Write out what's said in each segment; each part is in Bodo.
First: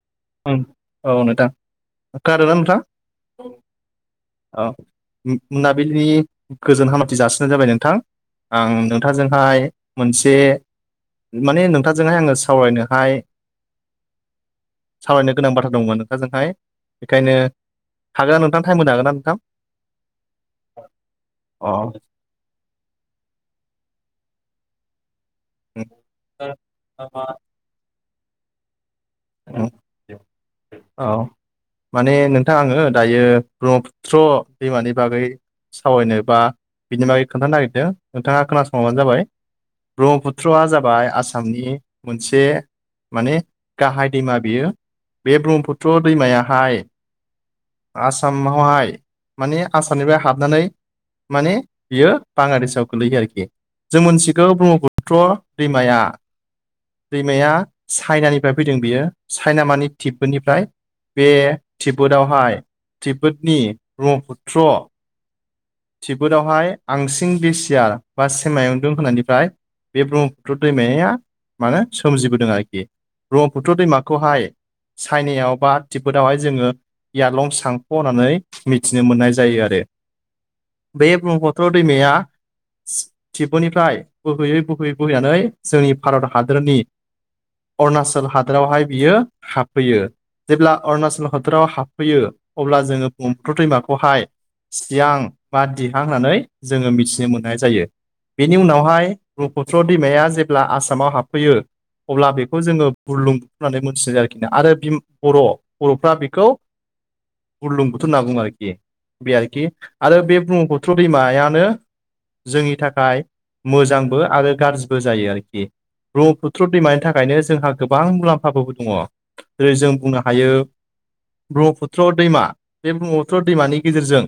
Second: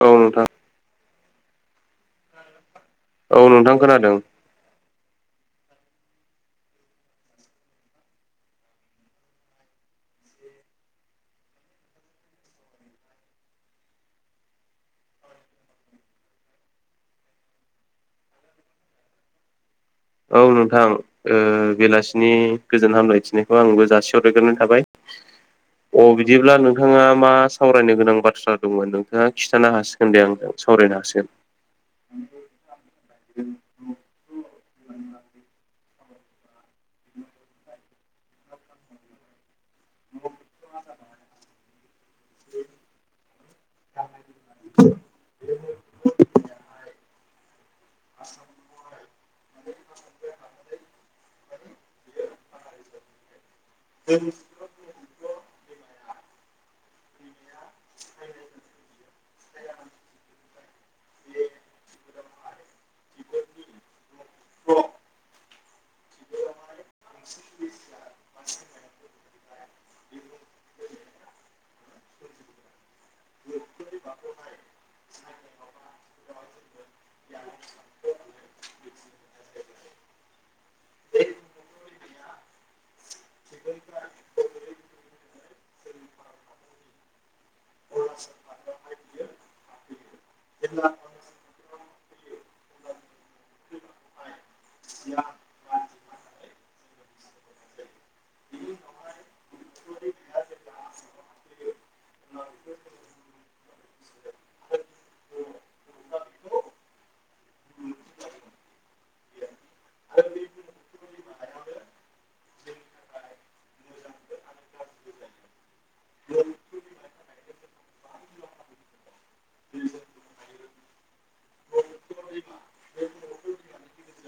औ नोंथां ओं औ नोंतां कारोना नोंथा औ नोंथां खोनादों औ। मोनाबिलिनि गोजोन हामलायथि जासिहरनाय जाबाय नोंथां। आं नोंथांजोंहाय मोनसे माने नोंथांजोंहाय आङो सावरायनोहाय सावरायनो गोनां बाथ्रा दंमोन नोंखाजोंहाय बेखायनो हागोना नोंथां टाइम होनो हागोना नोंथां? औ नोंथां ओ बेलासि बिनि गोजोन हामलायथिनायखौ आंबो जासि हरायग्रोनाय थाबाय। अ बिदिब्ला नोंथाङा अ मा सावरायनो गोनां बाथ्रा दंमोन नों? दा खिथानो हसिगोन दे आं औ माने नोंथां आङो दायो ब्रह्मपुत्र दैमानि बागै सावरायनो बा बिनि बागै खोन्थानो नागिरदों नोंथाङा खोनासंबानो जाबाय। ब्रह्मपुत्रआ जाबाय आसामनि मोनसे माने गाहाय दैमा बियो बे ब्रह्मपुत्र दैमायाहाय आसामावहाय माने आसामनिफ्राय हाबनानै माने बियो बांगलादेशआव गोलैयो आरोखि जों मोनथिगौ ब्रह्मपुत्र दैमाया दैमाया चाइनानिफ्राय फैदों बियो चाइना मानि तिब्बदनिफ्राय बे तिब्बतआवहाय तिबोदनि ब्रह्मपुत्र थिबोदावहाय आंसिं बेसियार बा सेमायावदुं होननायनिफ्राय- बे ब्रह्मपुत्र दैमाया मानो सोमजिबोदों आरोखि। ब्रह्मपुत्र दैमाखौहाय चाइनायाव बा तिब्बतआवहाय जोङो यालं सांख' होननानै मिथिनो मोननाय जायो आरो। बे ब्रह्मपुत्र दैमाया ठिबनिफ्राय बोहोयै बोहोयै बोहैनानै जोंनि भारत हादरनि अरुणाचल हादोरावहाय बियो हाबफैयो। जेब्ला अरुणाचल हादराव हाबफैयो अब्ला जोङो 'ब्रह्मपुत्र दैमाखौहाय सियां बा दिहां होननानै जोङो मिथिनो मोननाय जायो। बेनि उनावहाय ब्रह्मपुत्र दैमाया जेब्ला आसामाव हाबफैयो अब्ला बेखौ जोङो बुरलुं -बु - होननानै मोनथि जायो आरोखि आरो बर' बर'फ्रा बेखौ बुरलुं बुथोर होनना बुङो आरोखि बे आरोखि आरो बे ब्रह्मपुत्र दैमायानो जोंनि थाखाय मोजांबो आरो गाज्रिबो जायो आरोखि ब्रह्मपुत्र दैमानि थाखायनो जोंहा गोबां मुलाम्फाबो दङ। जेरै जों बुंनो हायो ब्र्मपु पुथ्र-' दैमा बे बह्मपुत्र ' दैमानि गेजेरजों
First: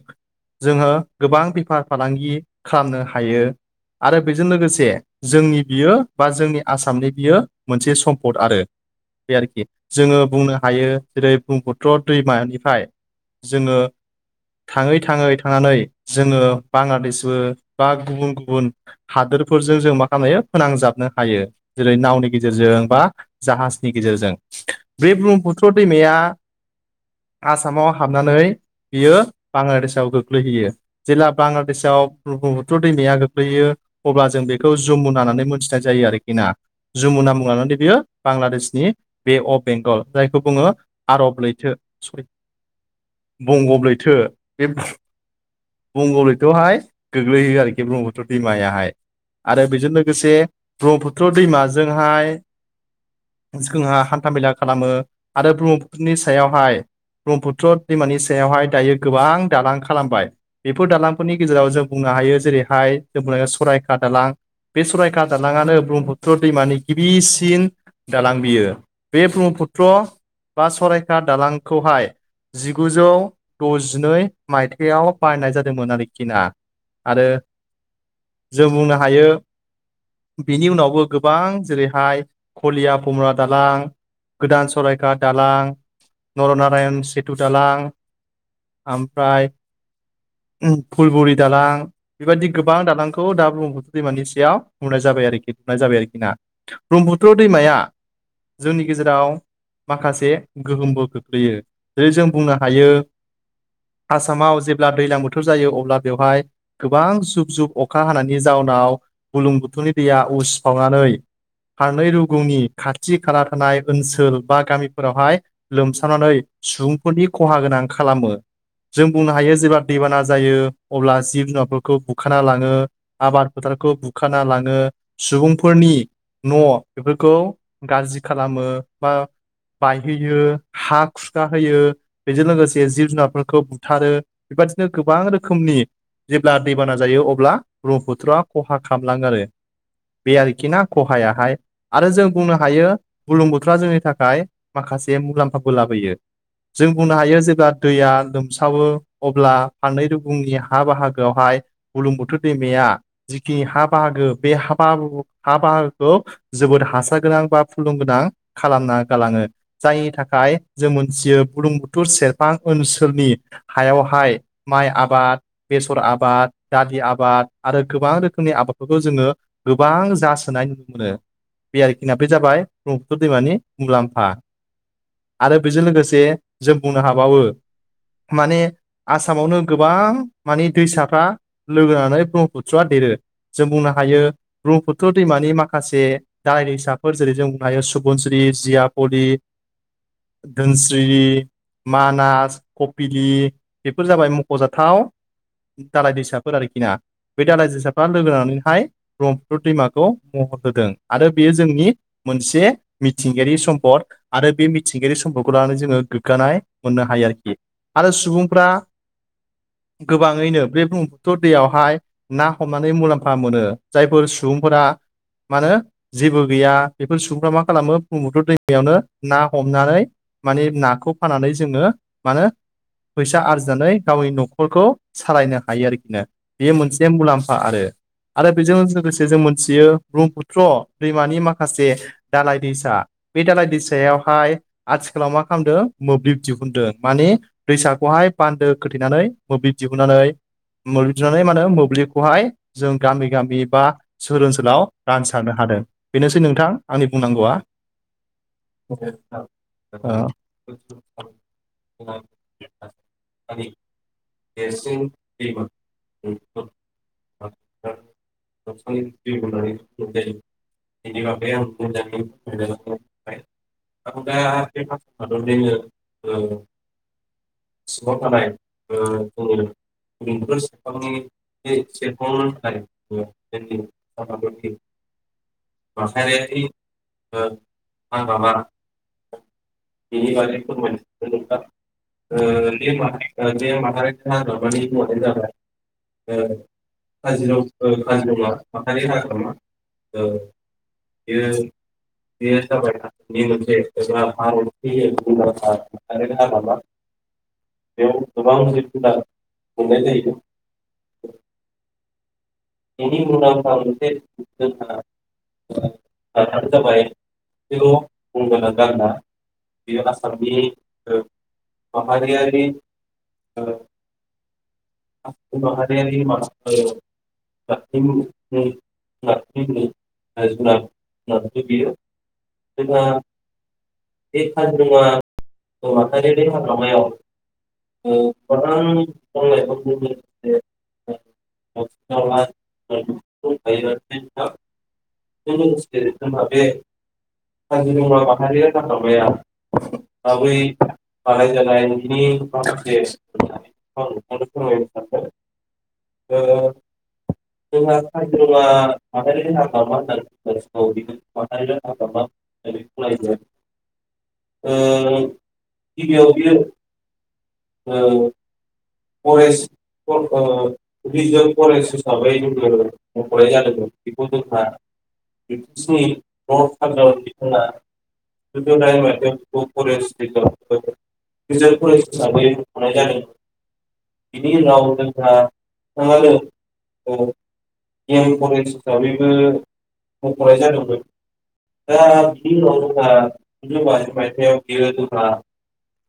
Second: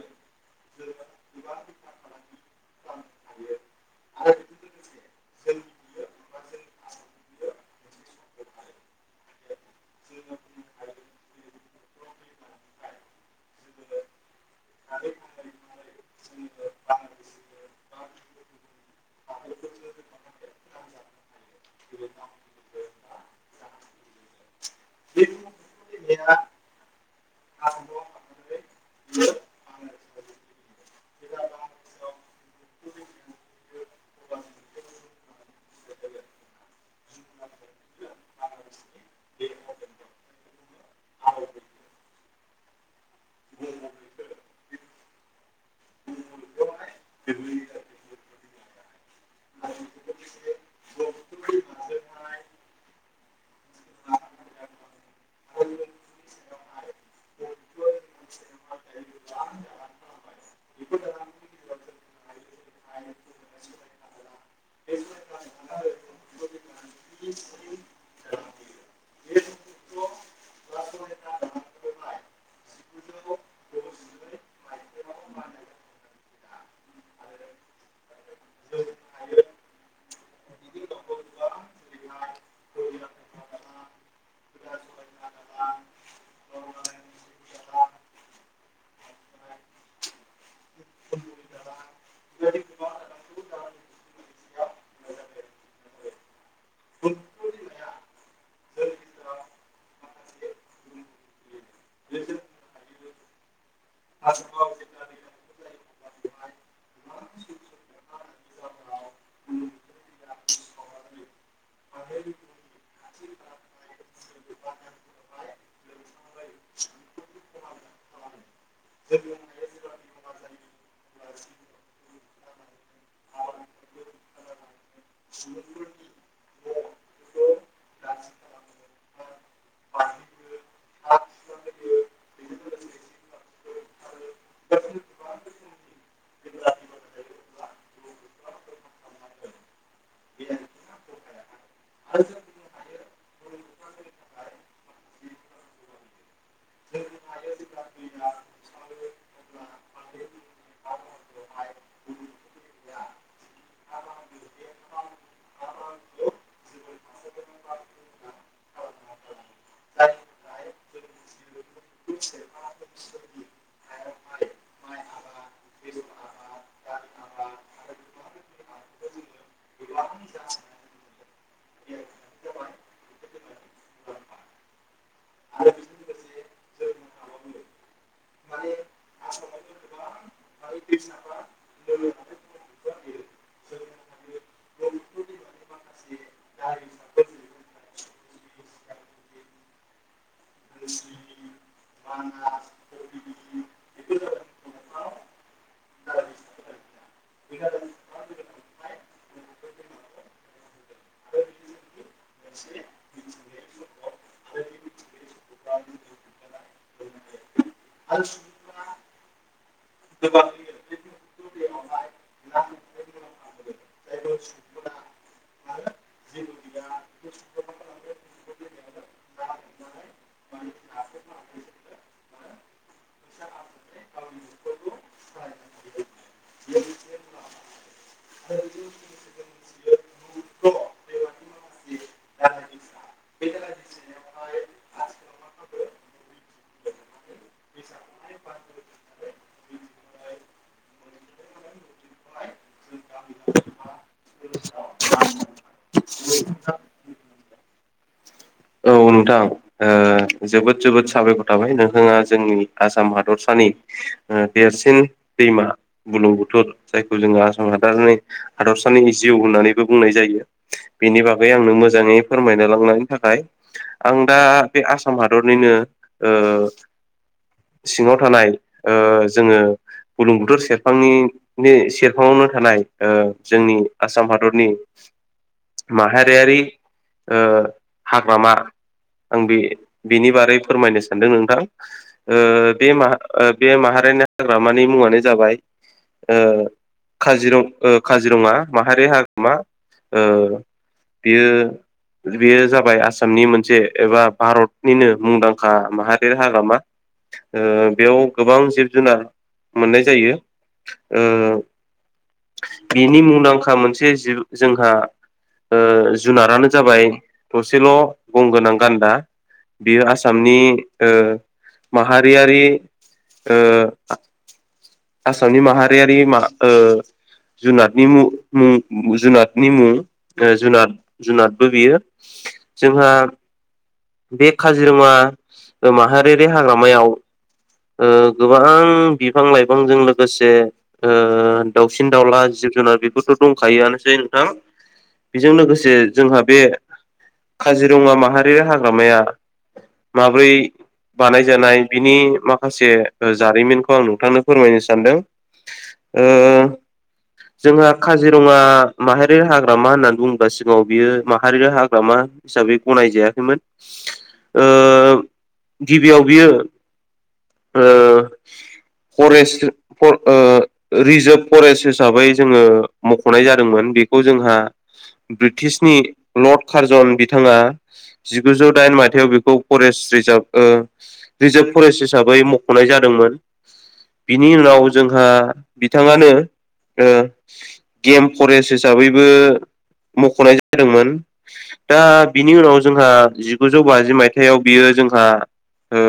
जोङो गोबां बेफार फालांगि खालामनो हायो आरो बेजों लोगोसे जोंनि बियो बा जोंनि आसामनि बियो मोनसे सम्पद आरो। बे आरोखि जोङो बुंनो हायो जेरै बह्मपुत्र दैमानिफ्राय जोङो थाङै थाङै थांनानै जोङो बांलादेशबो बा गुबुन गुबुन हादोरफोरजों जों मा खालामनो हायो फोनांजाबनो हायो जेरै नावनि गेजेरजों बा जाहाजनि गेजेरजों बे ब्रह्मपुत्र दैमाया आसामाव हाबनानै बियो बांलादेशआव गोग्लैहैयो। जेला बांलादेशआव बह्मपुत्र ' दैमाया गोग्लैयो अब्ला जों बेखौ जुमुना होननानै मोनथिनाय जायो आरोखि ना। जुमुना मुं लानानै द बियो बांलादेशनि बे अफ बेंगल जायखौ बुङो आरब लैथो सर बुंगब लैथो बे बंगब लैथआव हाय गोग्लैहोयो आरोखि ब्रह्मपुत्र दैमायाहाय। आरो बेजों लोगोसे ब्रह्मपुत्र दैमाजोंहाय जोंहा हान्थामेला खालामो आरो ब्रह्मुरनि सायावहाय ब्रह्मपुत्र दैमानि सायावहाय दायो गोबां दालां खालामबाय। बेफोर दालांफोरनि गेजेराव जों बुंनो हायो जेरैहाय जों बुंनो सररायघाट दालां बे सरायघाट दालाङानो ब्रह्मपुत्र दैमानि गिबिसिन दालां बियो बे ब्रह्मपुत्र बा सरायघाट दालांखौहाय जिगुजौ द'जिनै माइथायाइयाव बायनाय जादोंमोन आरोखि ना आरो जों बुंनो हायो बिनि उनावबो गोबां जेरैहाय कलियाभमरा दालां गोदान सरायघाट दालां नरनारायण सेथु दालां ओमफ्राय फुलबुरि दालां बेबायदि गोबां दालांखौ दा ब्रम्हपुट्र दैमानि सायाव नुनाय जाबाय आरोखि लुनाय जाबाय आरोखि ना ब्रह्मपुत्र दैमाया जोंनि गेजेराव माखासे गोहोमबो खोख्लैयो। जेरै जों बुंनो हायो आसामाव जेब्ला दैज्लां बोथोर जायो अब्ला बेवहाय गोबां जुब जुब अखा हानायनि जाउनाव बुलुं बुथुमनि दैया उसिफावनानै फारनै रुगुंनि खाथि खाला थानाय ओनसोल बा गामिफोरावहाय लोमसावानानै सुबुंफोरनि खहा गोनां खालामो जों बुंनो हायो जेब्ला दैबाना जायो अब्ला जिब जुनारफोरखौ बुखाना लाङो आबाद फोथारखौ बुखाना लाङो सुबुंफोरनि न' बेफोरखौ गाज्रि खालामो बा बायहोयो हा खुरखा होयो, बेजों लोगोसे जिब जुनारफोर खौ बुथारो बेबादिनो गोबां रोखोमनि जेब्ला दैबाना जायो अब्ला ब्रह्मपुत्रआ खहा खालामलाङो आरो बे आरोखि ना खहायाहाय आरो जों बुंनो हा यो बुरलुंबुथुर आ जोंनि थाखाय माखासे मुलाम्फाबो लाबोयो। जों बुंनो हायो जेब्ला दैया लोमसावो अब्ला फाननै रुगुंनि हा बाहागोआवहाय बुरलुंबुथुर दैमाया जिखिनि हा बाहागो बे हा बाहा बाहागोखौ जोबोद हासार गोनां बा फुलुं गोनां खालामना गालाङो जायनि थाखाय जों मोनथियो बुरलुंबुथुर सेरफां ओनसो सोलनि हायावहाय माइ आबाद बेसर आबाद, दालि आबाद आरो गोबां रोखोमनि आबादफोरखौ जोङो गोबां जासोनाय नुनो मोनो बे आरोखि बे जाबाय ब्रह्पुत्र दैमानि मुलाम्फा आरो बेजों लोगोसे जों बुंनो हाबावो माने आसामावनो गोबां माने दैसाफ्रा लोगोनानै ब्र म्हपुत्रआ देरो जों बुंनो हायो ब्रह्मपुत्र दैमानि माखासे दालाय दैसाफोर जेरै जों बुंनो हायो सुबुनस्रि जियापलि धोनस्रि मानास कफलि बेफोर जाबाय मख'जाथाव दालाय दैसाफोर आरोखि ना बे दालाय दैसाफ्रा लोगो नांनानैहाय ब्रह्मपुत्र दैमाखौ महर होदों आरो बेयो जोंनि मोनसे मि थिंगायारि सम्पद आरो बे मिथिंगायारि सम्दखौ लानानै जोङो गोग्गानाय मोननो हायो आरो आरो सुबुंफ्रा गोबाङैनो बे ब्रह्म पुत्र' दैयावहाय ना हमनानै मुलाम्फा मोनो जायफोर सुबुंफोरा मा होनो जेबो गैया बेफोर सुबुंफ्रा मा खालामो ब्रह्म पुत्र दैमायावनो ना हमनानै माने नाखौ फाननानै जोङो मा होनो फैसा आरजिनानै गावनि न'खरखौ सालायनो हायो आरोखिनो बे मोनसे मुलाम्फा आरो आरो बेजों लोगोसे जों मोनथियो ब्रह्मपुत्र दैमानि माखासे दालाय दैसा बे दालाय दैसायावहाय आथिखालाव मा खालामदों मोब्लिब दिहुनदों। मानि दैसाखौहाय बान्दो खोथेनानै मोब्लिब दिहुननानै [unintelligible] मोब्लिबखौहाय जों गामि गामि बा सोहोर ओनसोलाव रानसारनो हादों बेनोसै नोंथां आंनि बुंनांगौआ। औ नोंथां ओ जोबोद जोबोद आंनि साबायखर थाबाय नोंथाङा जोंनि आसाम हादरसानि ओ देरसिन दैमा बुरलुंबुथुर जायखौ जोङो आसाम [unintelligible] हादरसानि जिउ होननानैबो बुंनाय जायो बेनि बेनि बागै आंनो मोजाङै फोरमायना [unintelligible] थाखाय आं दा बे आसाम हादरनिनो ओ सिङाव थानाय ओ जोङो बुरलुंबुथुर सेरफांनि बे नि सेरफांनो सेरफाङावनो थाखाय थानाय ओ जोंनि आसाम हादरनि माहारियारि ओ हाग्रामा आं बे बिनि बारै फोरमायनो सानदों नोंथां ओ बे मा ओ बे माहारिनि हाग्रामानि मुङानो जाबाय जाबाय ओ काजिरङा काजिरं ओ काजिरङा माहारि हाग्रामा ओ बेयो बेयो जाबाय आसामनि मोन मोनसे एबा भारतनिनो मुंदांखा माहारि हाग्रामा ओ बेयाव गोबां जिब जुनार मोननाय जायो ओ बिनि मुंदांखा मोनसे जि जोंहा ओ जुनारानो जाबाय थसेल' गं गोनां गान्दा बियो आसामनि ओ माहारियारि ओ आसामनि माहारियारि मा ओ जुनातनि मुं मुं जुनादनि जुनार मुं ओ जुनाद जुनादबो बियो। जोंहा बे काजिरङा माहारियारि हाग्रामायाव ओ गोबां बिफां लाइफांजों लोगोसे ओ दाउसिन दाउला दंखायो जिब [unintelligible] बेफोरथ' बेजों दंखायोआनोसै नोंथां बेजों लोगोसे जोंहा बे काजिरङा माहारि माहारिया हाग्रामाया गालांनाया दा माब्रै बै बानायजानाय बिनि माखासे जारिमिनखौ आं नोंथांनो फोरमायनो सानदों। ओ जोंहा काजिरङा माहारि माहारियारि हाग्रामा होननानै बुङोब्ला सिगाङाव मिथिगौ बियो बेखौ माहारि माहारियारि हाग्रामा हिसाबै होननानै गनाय बुंनाय जायो जायाखैमोन ओ गिबियाव बियो ओ फरेस्ट ओ रिजार्भ फरेस्ट हिसा हिसाबै जोङो मख'नाय जादोंमोन बेखौ जोंहा ब्रिटिशनि लर्ड कार्जन बिथाङा जिगुजौ दाइन मायथाइाव बेखौ फरेस्ट रिजार्भ ओ रिजार्भ फरेस्ट हिसाबै मखनाय जादोंमोन बिनि उनाव जोंहा आरो बिथाङानो ओ गेम फरेस्ट हिसाबैबो मख'नाय जादोंमोन। दा बिनि उनाव जोंहा जिगुजौ बाजि मायथायाव बियो जोंहा ओ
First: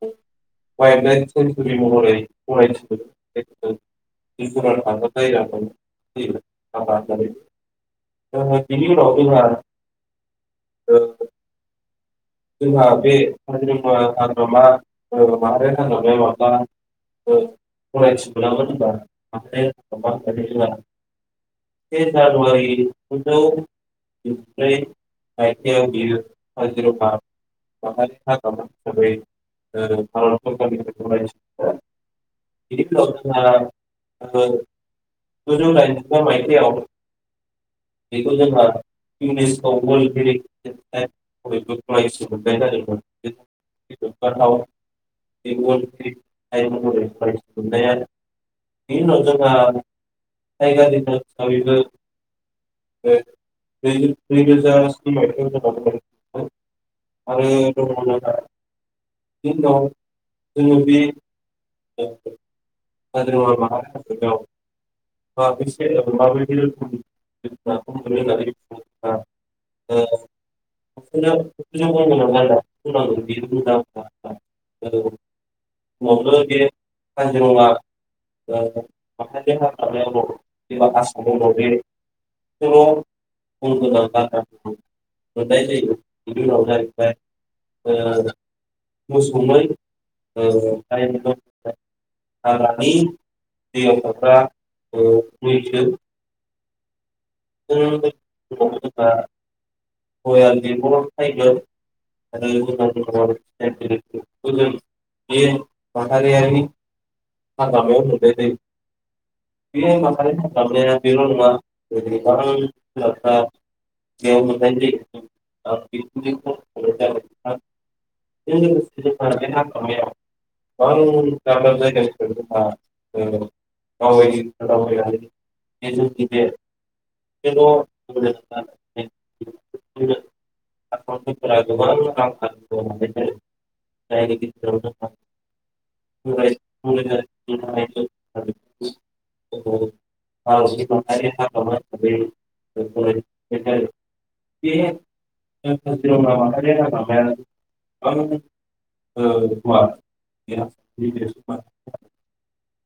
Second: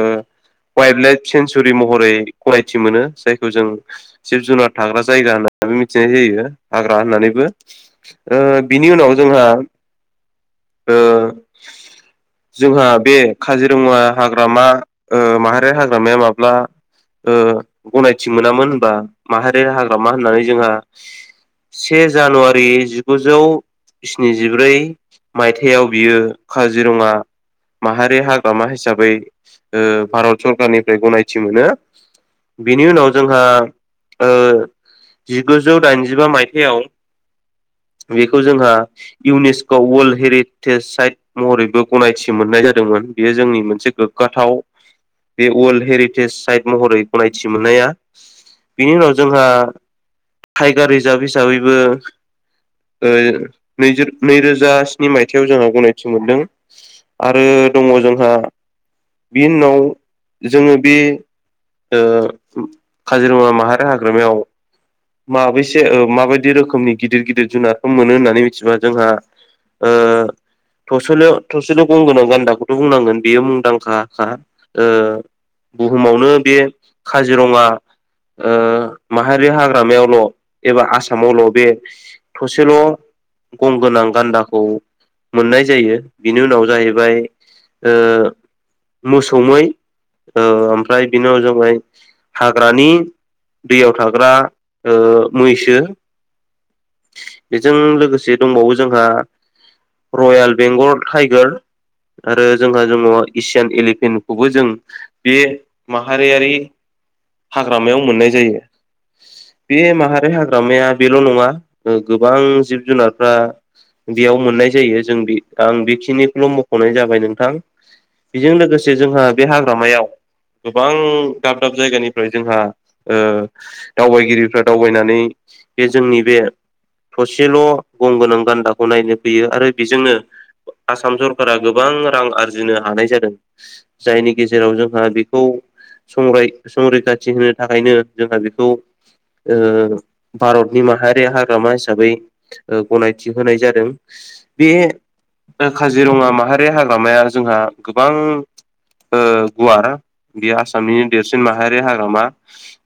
वाइल्ड लाइफ सेन्सुरि महरै गनायथि मोनो जायखौ जों जिब जुनार थाग्रा जायगा हो [unintelligible] मिथिनाय जायो हाग्रा होननानैबो ओ बिनि उनाव जोंहा ओ जोंहा बे काजिरङा हाग्रामा ओ माहारि हाग्रामाया माब्ला ओ गनायथि मोनामोन होनबा माहारि हाग्रामा होननानै जोंहा से जानुवारि जिगुजौ जिब्रै स्निजिब्रै। मायथायाव बियो काजिरङा [unintelligible] माहारि हाग्रामा हिसाबै भारत सरकारनिफ्राय गनायथि मोनो। बिनि उनाव जोंहा जिगुजौ दाइनजिबा मायथाइयाव बेखौ जोंहा इउनेस्क' वर्ल्ड हेरिटेज साइट महरैबो गनायथि मोननाय जादोंमोन बेयो जोंनि मोनसे गोग्गाथाव बे वर्ल्ड हेरिटेज साइट महरै गनायथि मोननाया बिनि उनाव जोंहा टाइगार रिजार्भ हिसाबैबो नै रोजा स्नि मायथाइयाव जोंहा गनायथि मोनदों आरो दङ बेनि उनाव जोङो बे [inaudible] ओ काजिरङा माहारि हाग्रामायाव माबेसे ओ माबायदि रोखोम रोखोमनि गिदिर गिदिर जुनारखौ नाखौ मोनो होननानै मिथिबा जोंहा ओ थसेल' होननानै औ थसेल' गं गोनां गान्दाखौथ' बुंनांगोन बेयो मुंदांखा मुंदांखाखा बुहुमावनो बे काजिरङा माहारि हाग्रामायावल' एबा आसामावल' बे थसेल' बेखौल' गं गोनां बुंगोनां गान्दा गान्दाखौ मोननाय मोननाय जायो। बिनि उनाव जाहैबाय मोसौ मै औ ओमफ्राय बिनाव जाबाय हाग्रानि हाग्रानि दैयाव थाग्रा ओ मैसो बेजों लोगोसे दंबावो जोंहा रयेल बेंगल टाइगार आरो जोंहा दङ एसियान एलिफेन्टखौबो जों बे माहारियारि हाग्रामायाव मोननाय जायो। बे माहारि हाग्रामाया बेल' नङा गोबां जिब जुनारफ्रा बेयाव मोननाय जायो जों बे आं बेखिनिखौल' मख'नाय जाबाय नोंथां लोगोसे बेजों लोगोसे जोंहा बे हाग्रामायाव गोबां दाब दाब जायगानिफ्राय जोंहा ओ दावबायगिरिफ्रा दावबायनानै बे जोंनि बे थसेल' गंगोनां गान्दाखौ नायनो फैयो आरो एसेल' बेजोंनो आसाम जोङो बे सरकारा माथारि गोबां रां हाग्रामाया आरजिनो हानाय जादों जोंनि जायनि गेजेराव जोंहा बेखौ संराय संरैखाथि ओ भारतनि माहारि हाग्रामा हिसाबै गनायथि होनाय जादों बे काजिरङा माहारि हाग्रामाया जोंहा गोबां गुवार बेयो आसामनि देरसिन माहारि हाग्रामा।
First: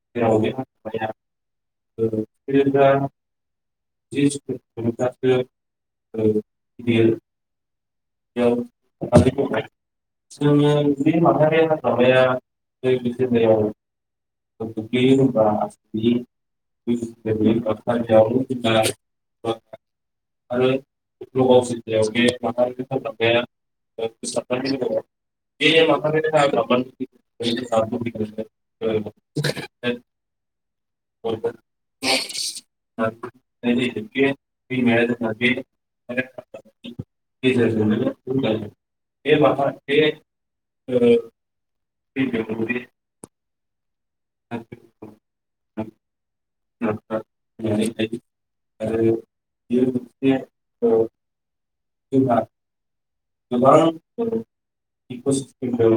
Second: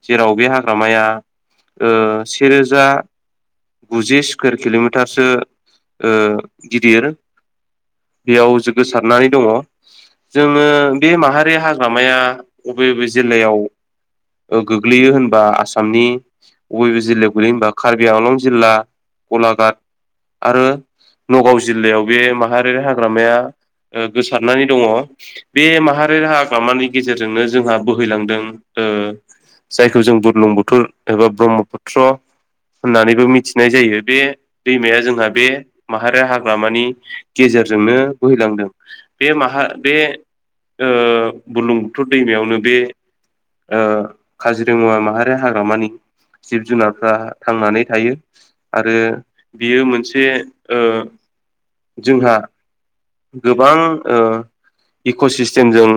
जेराव बे हाग्रामाया से रोजा गुजि स्कुवेर किल'मिटारसो गिदिर। बेयाव गोसारनानै दङ जोङो बे माहारि हाग्रामाया बबे बबे जिल्लायाव औ गोग्लैयो होनबा आसामनि बबेब जिल्लायाव गोलैयो होनबा कारबि आंलं जिल्ला गलाघाट आरो नगाव लोगों से जिल्लायाव बे जाओगे महान माहारि के साथ लग हाग्रामाया गया तो सपना गोसारनानै भी नहीं दङ होगा बे ये महान माहारि के साथ ब्राह्मण हाग्रामानि की गेजेरजोंनो जोंहा साथ भी बोहैलांदों करते जायखौ जों बुरलुंबुथोर एबा ब्रह्मपुत्र होननानैबो मिथिनाय जायो बे भी दैमाया मैरिज जोंहा करके बे माहारिया हाग्रामानि इस जैसे गेजेरजोंनो बोहैलांदों में बे ये वहाँ माहारि बे के बुरलुंबुथुर भी दैमायावनो बे जरूरी काजिरङा माहारि हाग्रामानि जिब जुनारफ्रा ये थांनानै थायो आरो बियो मोनसे बे उसके जोंहा गोबां जुबान इकोसिस्टम इक'सिस्टेमजों